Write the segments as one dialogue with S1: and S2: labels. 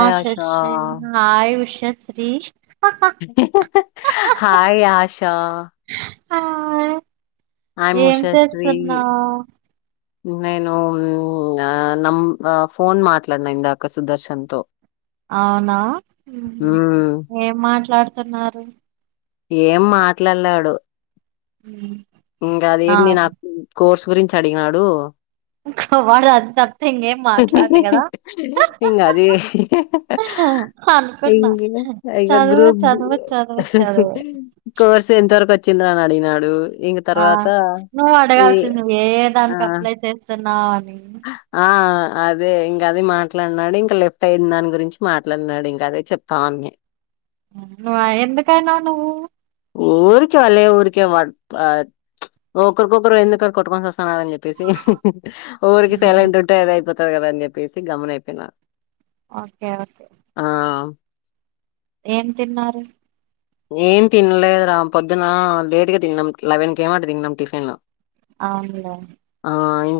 S1: ఆ Sashi hi Ushasri
S2: hi Asha
S1: hi
S2: I'm
S1: ఏం
S2: ఉషశ్రీ
S1: చేస్తున్నావు?
S2: నేను నం ఫోన్ మాట్లాడిన ఇందాక సుదర్శన్తో
S1: అవునా
S2: మ్,
S1: ఏం మాట్లాడ్తున్నారు.
S2: ఏం మాట్లాడ్లే ఆడు
S1: మ్
S2: ఇంకా అదేంది నాకు కోర్స్ గురించి అడిగినాడు
S1: [unintelligible] మాట్లాడడు కదా!
S2: ఇం అది ఇ
S1: అనుకున్నా.
S2: ఇక
S1: చదువు,
S2: గ్రూప్
S1: చదువు, చదువు, చదువు.
S2: కోర్స్ ఎంత వరకు వచ్చింద అని అడిగినడు ఇంక
S1: ఆ!
S2: తర్వాత
S1: నువ్వు
S2: ఈ
S1: అడగాల్సింది నువ్వు ఏ
S2: ఆ
S1: దానికి అప్లై చేస్తున్నావు అని.
S2: ఆ అదే ఇంకా అదే మాట్లాడినాడు ఇంకా లెఫ్ట్ అయిన దాని గురించి మాట్లాడినాడు ఇంకా అదే చెప్తామని
S1: నువ్ ఎందుకనావు నువ్వు
S2: ఊరికే వాళ్ళే ఊరికే ఒకరికొకరు ఎందుక కొట్టుకొని వస్త ని చెప్పేసి ఊరికి
S1: మ్మ్.
S2: సేలంటింట ఏదయిపోతారు కదా అని చెప్పేసి గమునయిపోయినారు
S1: ఓకే ఓకే ఏం తిన్నారు?
S2: ఏం తినలేదు రా పొద్దున లేట్ గా తిన్నాం లెవెన్ కీ అట్ట తిన్నాం టిఫిన్లు
S1: అవునా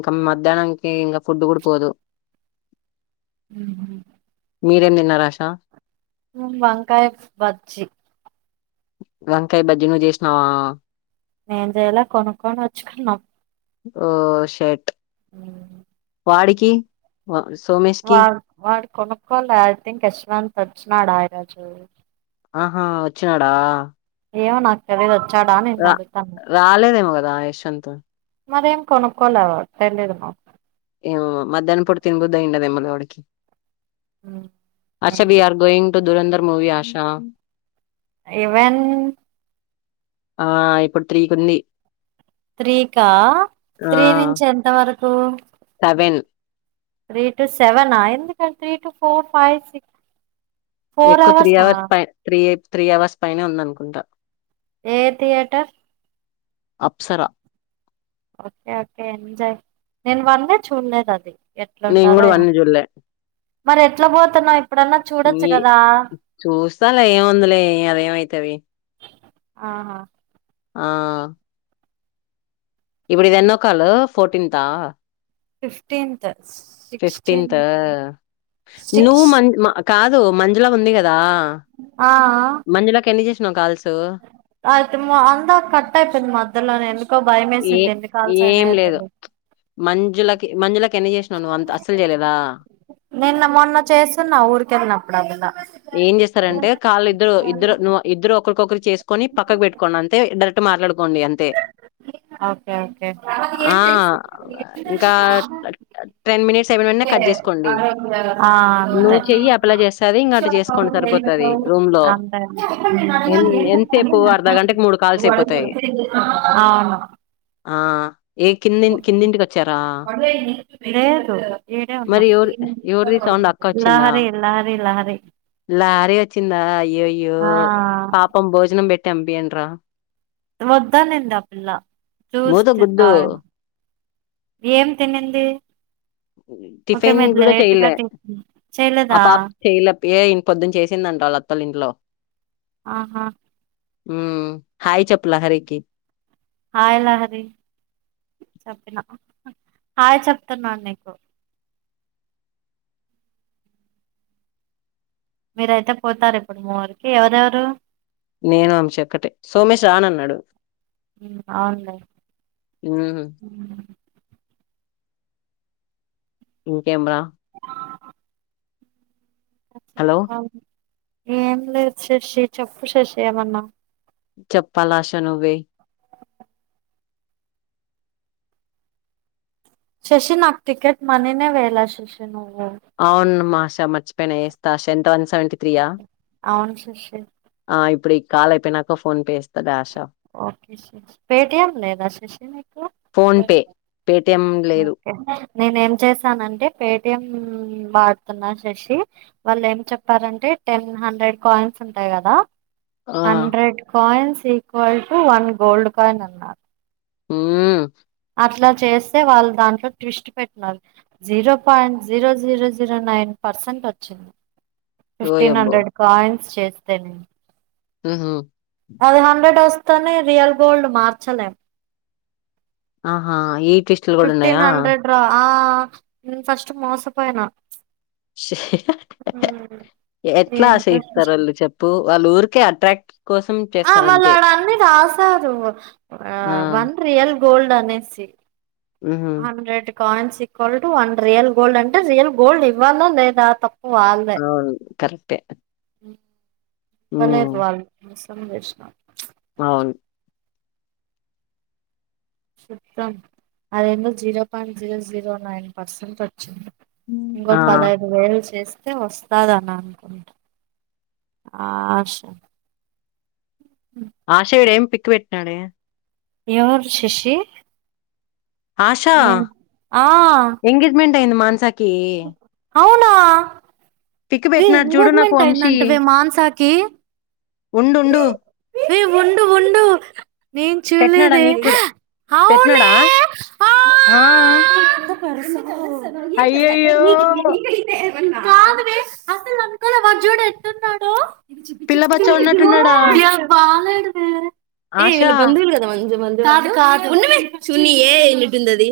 S2: ఇంకా మధ్యాహ్నానికి ఇంకా ఫుడ్ కూడా పోదు
S1: హ్మ్
S2: మీరేం తిన్నారు ఆశా
S1: వంకాయ బజ్జి
S2: వంకాయ బజ్జి నువ్వు చేసినవా
S1: నేన్ చేయలె కొనుక్కని తెచ్చుకున్నాం
S2: ఓ షెట్ వాడికి వ
S1: వాడు వాడు కొనుక్కోలె ఐథింక్ యస్వంత్ తెచ్చినాడు ఆయరాజు
S2: ఆహా వచాడా
S1: ఏమో నాకు తెలియదు వచ్చాడా అని నిన్ను అడుగుతున్న
S2: రాలేదేమో కదా యశ్వంత్
S1: మరి కొనుక్కోలే కొనాడు మాకు
S2: ఏ మధ్యాహ్నం పూట తినబుద్ధి అయ్యిందెమో వాడికి అసలు
S1: మేబీ
S2: వాడు going to Dhurandhar movie Asha
S1: even
S2: ఆ ఇప్పుడు త్రీకుంది
S1: త్రీకా త్రీ నుంచి ఎంత వరకు
S2: వెన్
S1: త్రీ టు సెవనా ఎందుక అటు ఇట్టు ఫోర్ ఫైవ్ సిక్స్ ఫోర్
S2: ఎక్కువ త్రీ
S1: అవర్సా
S2: అవర్స్ పై త్రీ త్రి అవర్స్ పైనే ఉందనుకుంటా
S1: ఏ theatre
S2: Apsara
S1: okay okay enjoy నేను వన్ ది చూడలేదు అది
S2: నేను
S1: ఎట్లుంటాదో
S2: కూడా వన్
S1: ఏమో
S2: చూడలే
S1: మరి ఎట్లా పోతున్నావ్ ఇప్పుడు
S2: ఈ చూస్తాలే ఏముందిలే అదేమైతది
S1: ఆహా
S2: ఆ ఇప్పుడు ఇది ఎన్నో కాలు ఫోర్టీన్త్ ఆ
S1: ఫిఫ్టీన్త్
S2: ఫిఫ్టీంతా
S1: సిక్స్టీన్త్
S2: నువ్వు
S1: సిక్స్
S2: మం కాదు మంజల ఉంది కదా
S1: ఆ
S2: మంజులకి ఎన్ని చేసినవ్
S1: అయితే మా అంతా కట్ ఐపోయింది మద్యలోనే
S2: ఏ ఏం లేదు మంజులకి మంజులకి ఎన్ని చేసినావు నువ్వు అంత అస్సలు చేయలేదా
S1: నిన్న మొన్న చేస్తున్న ఊరికి యేల్లినప్పుడల్లా
S2: ఏం చేస్తరంటే కాళ్ళు ఇద్దరు ఇద్దరు ఇద్దరు ఒకరికొకరు చేసుకొని పక్కకు పెట్టుకోండి అంతే కరెక్టు మాట్లాడుకోండి అంతే
S1: ఓకే ఓకే
S2: ఆ ఇంకా టెన్ మినిట్స్ అయిపోయిన వెంటనే కట్ చేసుకోండి
S1: ఆ
S2: నువ్వు చెయ్యి అప్లై చేస్తుంది
S1: అంతే
S2: ఇంకా అటు చేసుకోండి సరిపోతుంది రూమ్
S1: అంతే
S2: లో ఎన్
S1: అంతే
S2: ఎంతసేపు అర్ధ గంటకి మూడు కాల్స్
S1: ఉమ్
S2: అయిపోతాయి
S1: అవును
S2: ఆ ఏ కింది కిందింటికి వచ్చారా
S1: లేదు ఏడే
S2: మరి
S1: ఉన్నాం
S2: ఎవరు ఎవరిది సౌండ్ అక్క వచ్చిందా
S1: లహరి లహరిలహరి
S2: లారీ వచ్చిందా అయ్యయ్యో పాపం భోజనం పెట్టాం పంపియాండ్ర
S1: వొద్దనింద ఆ పిల్ల
S2: మూత
S1: చూస్త
S2: గుడ్డు
S1: తా ఏం తినింది ఓకే
S2: టిఫిన్
S1: మీరు
S2: కూడా
S1: లేట్గా
S2: చెయలే
S1: టిఫిన్
S2: ఆ
S1: చేయలేదా
S2: పాప చేయలే ఏ ఇం పొద్దున్న చేసిందంట వాళ్ళ అత్తోలింట్లొ
S1: ఆహా
S2: హు హాయ్ చప్పలా హరికి
S1: హాయ్ లాహరి చెప్పిన హాయ చెప్తున్నాను నీకు మీరైతె పోతార్ ఇప్పుడు మురికి ఎవరెవరు.
S2: నేను శక్కటే సోమేష్ రానన్నాడు.
S1: ఉమ్మ్
S2: మ్మ్
S1: ఉమ్
S2: ఇంకేమ్ర. హలో
S1: ఏం లేద్ శశి చెప్పు శశి ఏమన్నా.
S2: చప్ప లాష నువ్వే
S1: శశి నాక్ టికెట్ మనీనే వేలే శశి నువ్.
S2: అవును మాషా మర్చిపెన యేస్త సెంట్రాన్స్. తేవంటి త్రీ యా
S1: అవును శశి
S2: అహ్ ఇప్పుడు కాల్ ఐపోయినాక ఫోన్ పే యేస్త డాష్.
S1: ఒకే శేష్ పెటియం లేదా శశి నీకు.
S2: ఫోన్ పే పేటిఎం లేదు
S1: ఒకే. నేన్ ఏం చేసానంటే పేటిఎం వాడుతున్నా శశి వాల్ ఏం చెప్పారంటే. టెన్ హండ్రెడ్ కాయిన్స్ ఉంటాయి గాదా
S2: ఆ
S1: hundred coins equal to one gold coin అన్నార్
S2: ఉమ్మ్ ఉం
S1: అట్లా చేస్తే వాల్ దాంట్లో ట్విస్ట్ పెట్టినర్ zero point zero zero zero nine. Percent వచ్చింది ఫిఫ్టీన్
S2: ఓయబ్బో
S1: హండ్రెడ్ కాయిన్స్ చేస్తే నేను
S2: ఉమ్ హు.
S1: అది హండ్రెడ్ వస్తనే రియల్ గోల్డ్ మార్చలేం
S2: ఆహా ఈ ట్విస్ట్లు కూడా
S1: ఫిఫ్టీన్ హండ్రెడ్
S2: ఉన్నాయా
S1: రా ఆ అహ్ నేన్ ఫస్ట్ మోసపోయిన
S2: ఎట్ల
S1: ఏంటో
S2: అశ్యేత్తరూ వాళ్ళు చెప్పు. వాల్ ఓరికే అట్రాక్ట్ కోసం
S1: ఆ
S2: చేస్తారంతే
S1: మల్లాడాన్ని ఆసదు
S2: ఆ!
S1: One real. గోల్డ్ అనేసి
S2: హుహు.
S1: Hundred coins equal to one real gold అంటే రియల్ గోల్డ్ ఇవ్వల లేదా త
S2: అవున్ కరెక్టే.
S1: బాలేద్ వాల్ మిస్సమ్ జేష్న
S2: అవున్
S1: చెప్తాం అదేందో zero point zero zero nine percent ఇంకో
S2: ఆ!
S1: పదహైదు వెల్ చేసి. ఐతే వస్తాదని అనుకుంట ఆఆశ
S2: ఆశాయడు ఏం పిక్ పెట్టినాడే
S1: ఎవరు శశీ
S2: ఆషా
S1: ఆ
S2: ఎంగేజ్మెంట్ ఐంది మాన్సాకీ.
S1: అవునా
S2: పిక్
S1: వి
S2: పెట్టినడు చూడు నాకు
S1: ఎంగేజ్మెంట్
S2: వంశీ
S1: అయిందంటవే మాన్సాకి
S2: ఉండుండు.
S1: ఏ వుండు వుండు నేను చూలేదే.
S2: పెట్టినడా ఆహ్ అయ్యయో.
S1: కైతే. కాదువే అసలు అనుకోలె వాడ్ జూడు ఎట్నునడో [inaudible]
S2: తిన్నాడా.
S1: [unintelligible] [inaudible] కాదు కాదు ఉన్నవే చూడ్నీయే ఎటుందది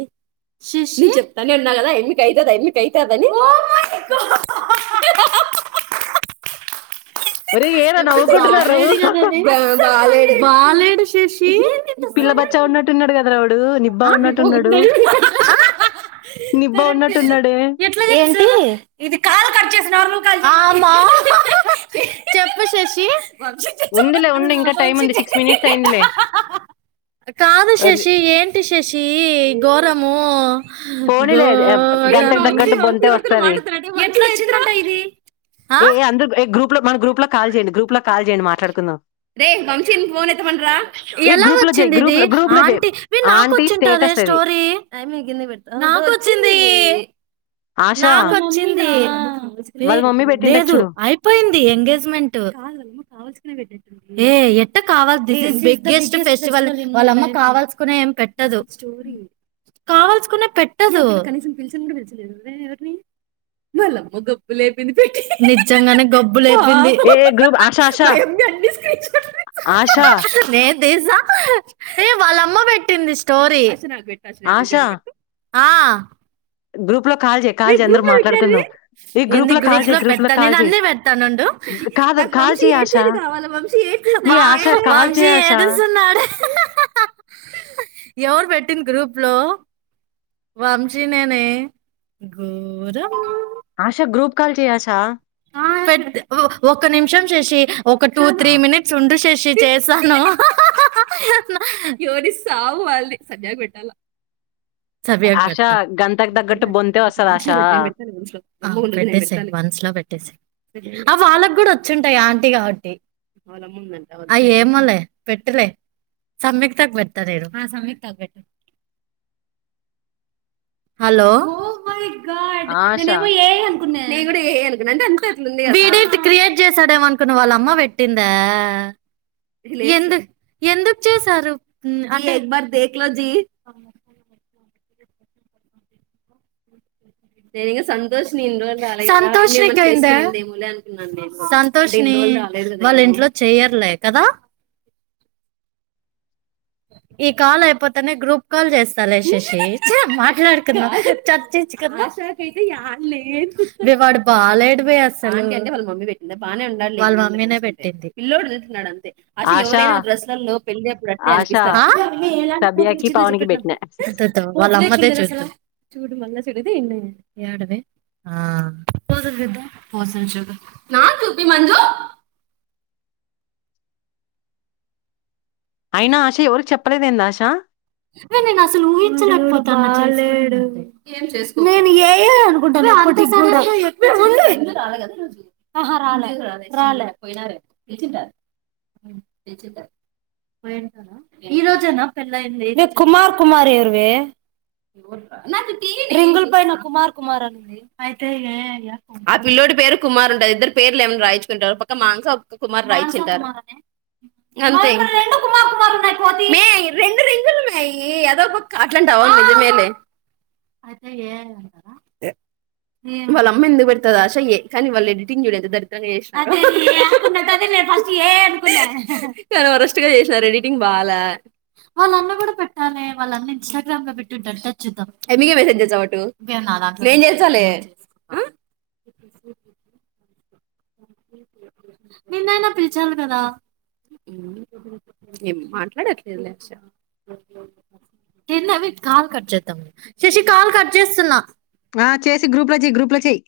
S1: శశి నిన్ చెప్తానే ఉన్నాగదా ఎన్ను కైతధ ఎన్ను కైతధ అని ఓ మై గా. [unintelligible]
S2: ఒరేయ్! ఏరా నవ్వుకుంటున్నారు?
S1: బాలేడు గద అది బా బాలేడు బాలేడు శశీ.
S2: పిల్ల బచ్చ ఉన్నట్టు ఉన్నాడు కదారా.
S1: [unintelligible] [unintelligible] [inaudible]
S2: నిబ్బా ఉన్నట్టున్నాడే.
S1: ఆమా చెప్పు శశి వంశజ
S2: ఉందిలే ఉండి ఇంకా టైం ఉంది
S1: వంశజ
S2: సిక్స్ మినిట్స్ అయిందిలే
S1: కాదు
S2: అరే,
S1: శశి ఏంటి శశి ఘోరము
S2: పోనీలే ఏ, గంటకు తగ్గట్టు
S1: వంశీ
S2: బొంతే
S1: ఎవరితో
S2: వస్తది
S1: మాట్లాడుతున్నట్టు ఎట్లా వచ్చిందంట ఇది ఆ?
S2: ఏ ఏ అందరు గ్రూప్ లో మన గ్రూప్ లో కాల్ చేయండి గ్రూప్ లో కాల్ చేయండి మాట్లాడుకుందాం
S1: రే వంశీ ఫోన్ ఎత్తమంటరా
S2: ఏ
S1: ఎలా
S2: గ్రూప్ లో చేయి
S1: వచ్చింది
S2: గ్రూప్
S1: ఇది
S2: లో గ్రూప్ లో చేయి
S1: ఆంటీ మీ నాక
S2: ఆంటీ
S1: వచ్చింటాద
S2: స్టేటస్
S1: [unintelligible] [inaudible]
S2: అది
S1: స్టోరీ అ మిగింది పెట్ట నాకొచ్చింది
S2: ఆశా
S1: నాకొచ్చింది
S2: వాళ్ళ మమ్మీ పెట్టింట
S1: లేదు
S2: చూడు
S1: అయిపోయింది ఎంగేజ్మెంట్ [inaudible] పెట్టదు [inaudible] [unintelligible] [inaudible] [unintelligible] మ
S2: ఏ ఏ గ్రూప్ ఆశా ఆశా
S1: స్క
S2: ఆశా
S1: న ఏ వాళ్ళమ్మ పెట్టింది స్టోరీ
S2: ఆశా
S1: ఆ
S2: గ్రూప్ లో కాల్ చేయి
S1: మీ
S2: కాల్ చేయి అందరూ
S1: గ్రప్ లో పెట్టారు
S2: మాట్లాడుకుందాం
S1: ఏ గ్రూప్ లో పెడతాను నేను అన్ని పెడతానుండు
S2: కాదు
S1: నాకు
S2: కాల్
S1: వంశీ
S2: చేయి ఆశా
S1: ఏడ్సేది కావాలి వంశీ
S2: ఏ ఆశ కాల్
S1: వంశీ
S2: చేయి ఆశ
S1: ఏడుస్తున్నాడు ఎవరు పెట్టింది గ్రూప్ లో వంశీ నేనే గోరం
S2: ఆశ గ్రూప్ కాల్ చేయి ఆశ
S1: ఒక నిమిషం శశి ఒక టూ త్రీ
S2: ఆ,
S1: మినిట్స్ ఉండు శశి చేస్తాను [unintelligible] [inaudible]
S2: ఆశా గ
S1: పెట్టే మన్స్ లో పెట్టేసారు ఆ వాళ్ళకు కూడా వచ్చుంటాయి ఆంటీ కాబట్టి [inaudible] [unintelligible] [unintelligible] [inaudible] హలో [unintelligible] [inaudible] ఆ
S2: ఆశా
S1: ఎందు ఎందుకు చేసారు అంటే ఎ దేక్లోజీ సంతోష్ ని సంతోష్ే సంతోష్ ని వాళ్ళ ఇంట్లో చెయర్లే కదా ఈ కాల్ అయిపోతనే గ్రూప్ కాల్ చేస్తా లేశశి మాట్లాడుకుందాం చర్చించుకుందా ాకయితే లేదు రే వాడు బాలగాలేడుపోయాస్తా అ అంటే వాళ్ళ మమ్మీ పెట్టింది బాగానే ఉండాలి
S2: ఆశా
S1: [unintelligible] [inaudible] దే
S2: ఆశా
S1: అనిపిస్త ఆ
S2: సబియాకి పవన్కి
S1: పిన్ని
S2: పెట్టిన
S1: [inaudible] తో తో వాళ్ళ అమ్మదే చూస్తూ చూడు మళ్ళ చూడదే ఇన్నె యాడదే ఆ నా తూపి మందు
S2: అయినా ఆశ ఎవరికి చెప్పలేదేంద ఆశా
S1: వె నేను అసలు ఊహించలేకపోతాన్న చూసి నేను ఏ అనుకుంటాను. అహ రాలే రాలే పోయినారెమో ఇచట ఈ రోజేనా పెళ్ళయింది ఏ కుమార్ కుమారి ఎవరివి రింగుల్ పైన కుమార్ కుమార్ అనింది అయితే ఏ ఐ ఆ పిల్లో ఇప్పుడు పేరు కుమార్ ఉంటారు ఇద్దరు పేర్లు ఏమైనా రాయించుకుంటారు పక్క మానస కుమార్ రాయిచింటారు. ఇడ రెండు కుమార్ కుమార్ ఉన్నాయి కోతి మే రెండు రింగు ఏ ఎదవ కుక్క అట్లాంటావా ఇది మేలే అదే ఏ అన్నావ ఏ వాళ్ళ అమ్మ ఎందుకు పెడతద ఆశ ఏ కానీ వాళ్ళ ఎడిటింగ్ చూడు ఎంత దరిద్రంగా చేసినారో ఫస్ట్ ఏఐ అనుకున్న వరస్ట్ గా చేసినారో ఎడిటింగ్ బాలే వాళ్ళ అమ్మ కూడా పె కాదు మే వాళ్ళ అన్న ఇన్స్టాగ్రామ్ లో పెట్టుంటాడు టచ్ చూద్దాం ఎ మియే మెసేజెసావ్ అటు ఏం నాదాట్లో నేను చేస్తాలే. అ నిన్నైనా పిలచాలి కదా ఏం మాట్లాడట్లేదు లేక్ష డి నవి కాల్ కట్ చేద్దాం శశి కాల్ కట్ చేస్తున్నా.
S2: ఆ చేసి గ్రూప్ లో చెయ్ గ్రూప్ లో చెయ్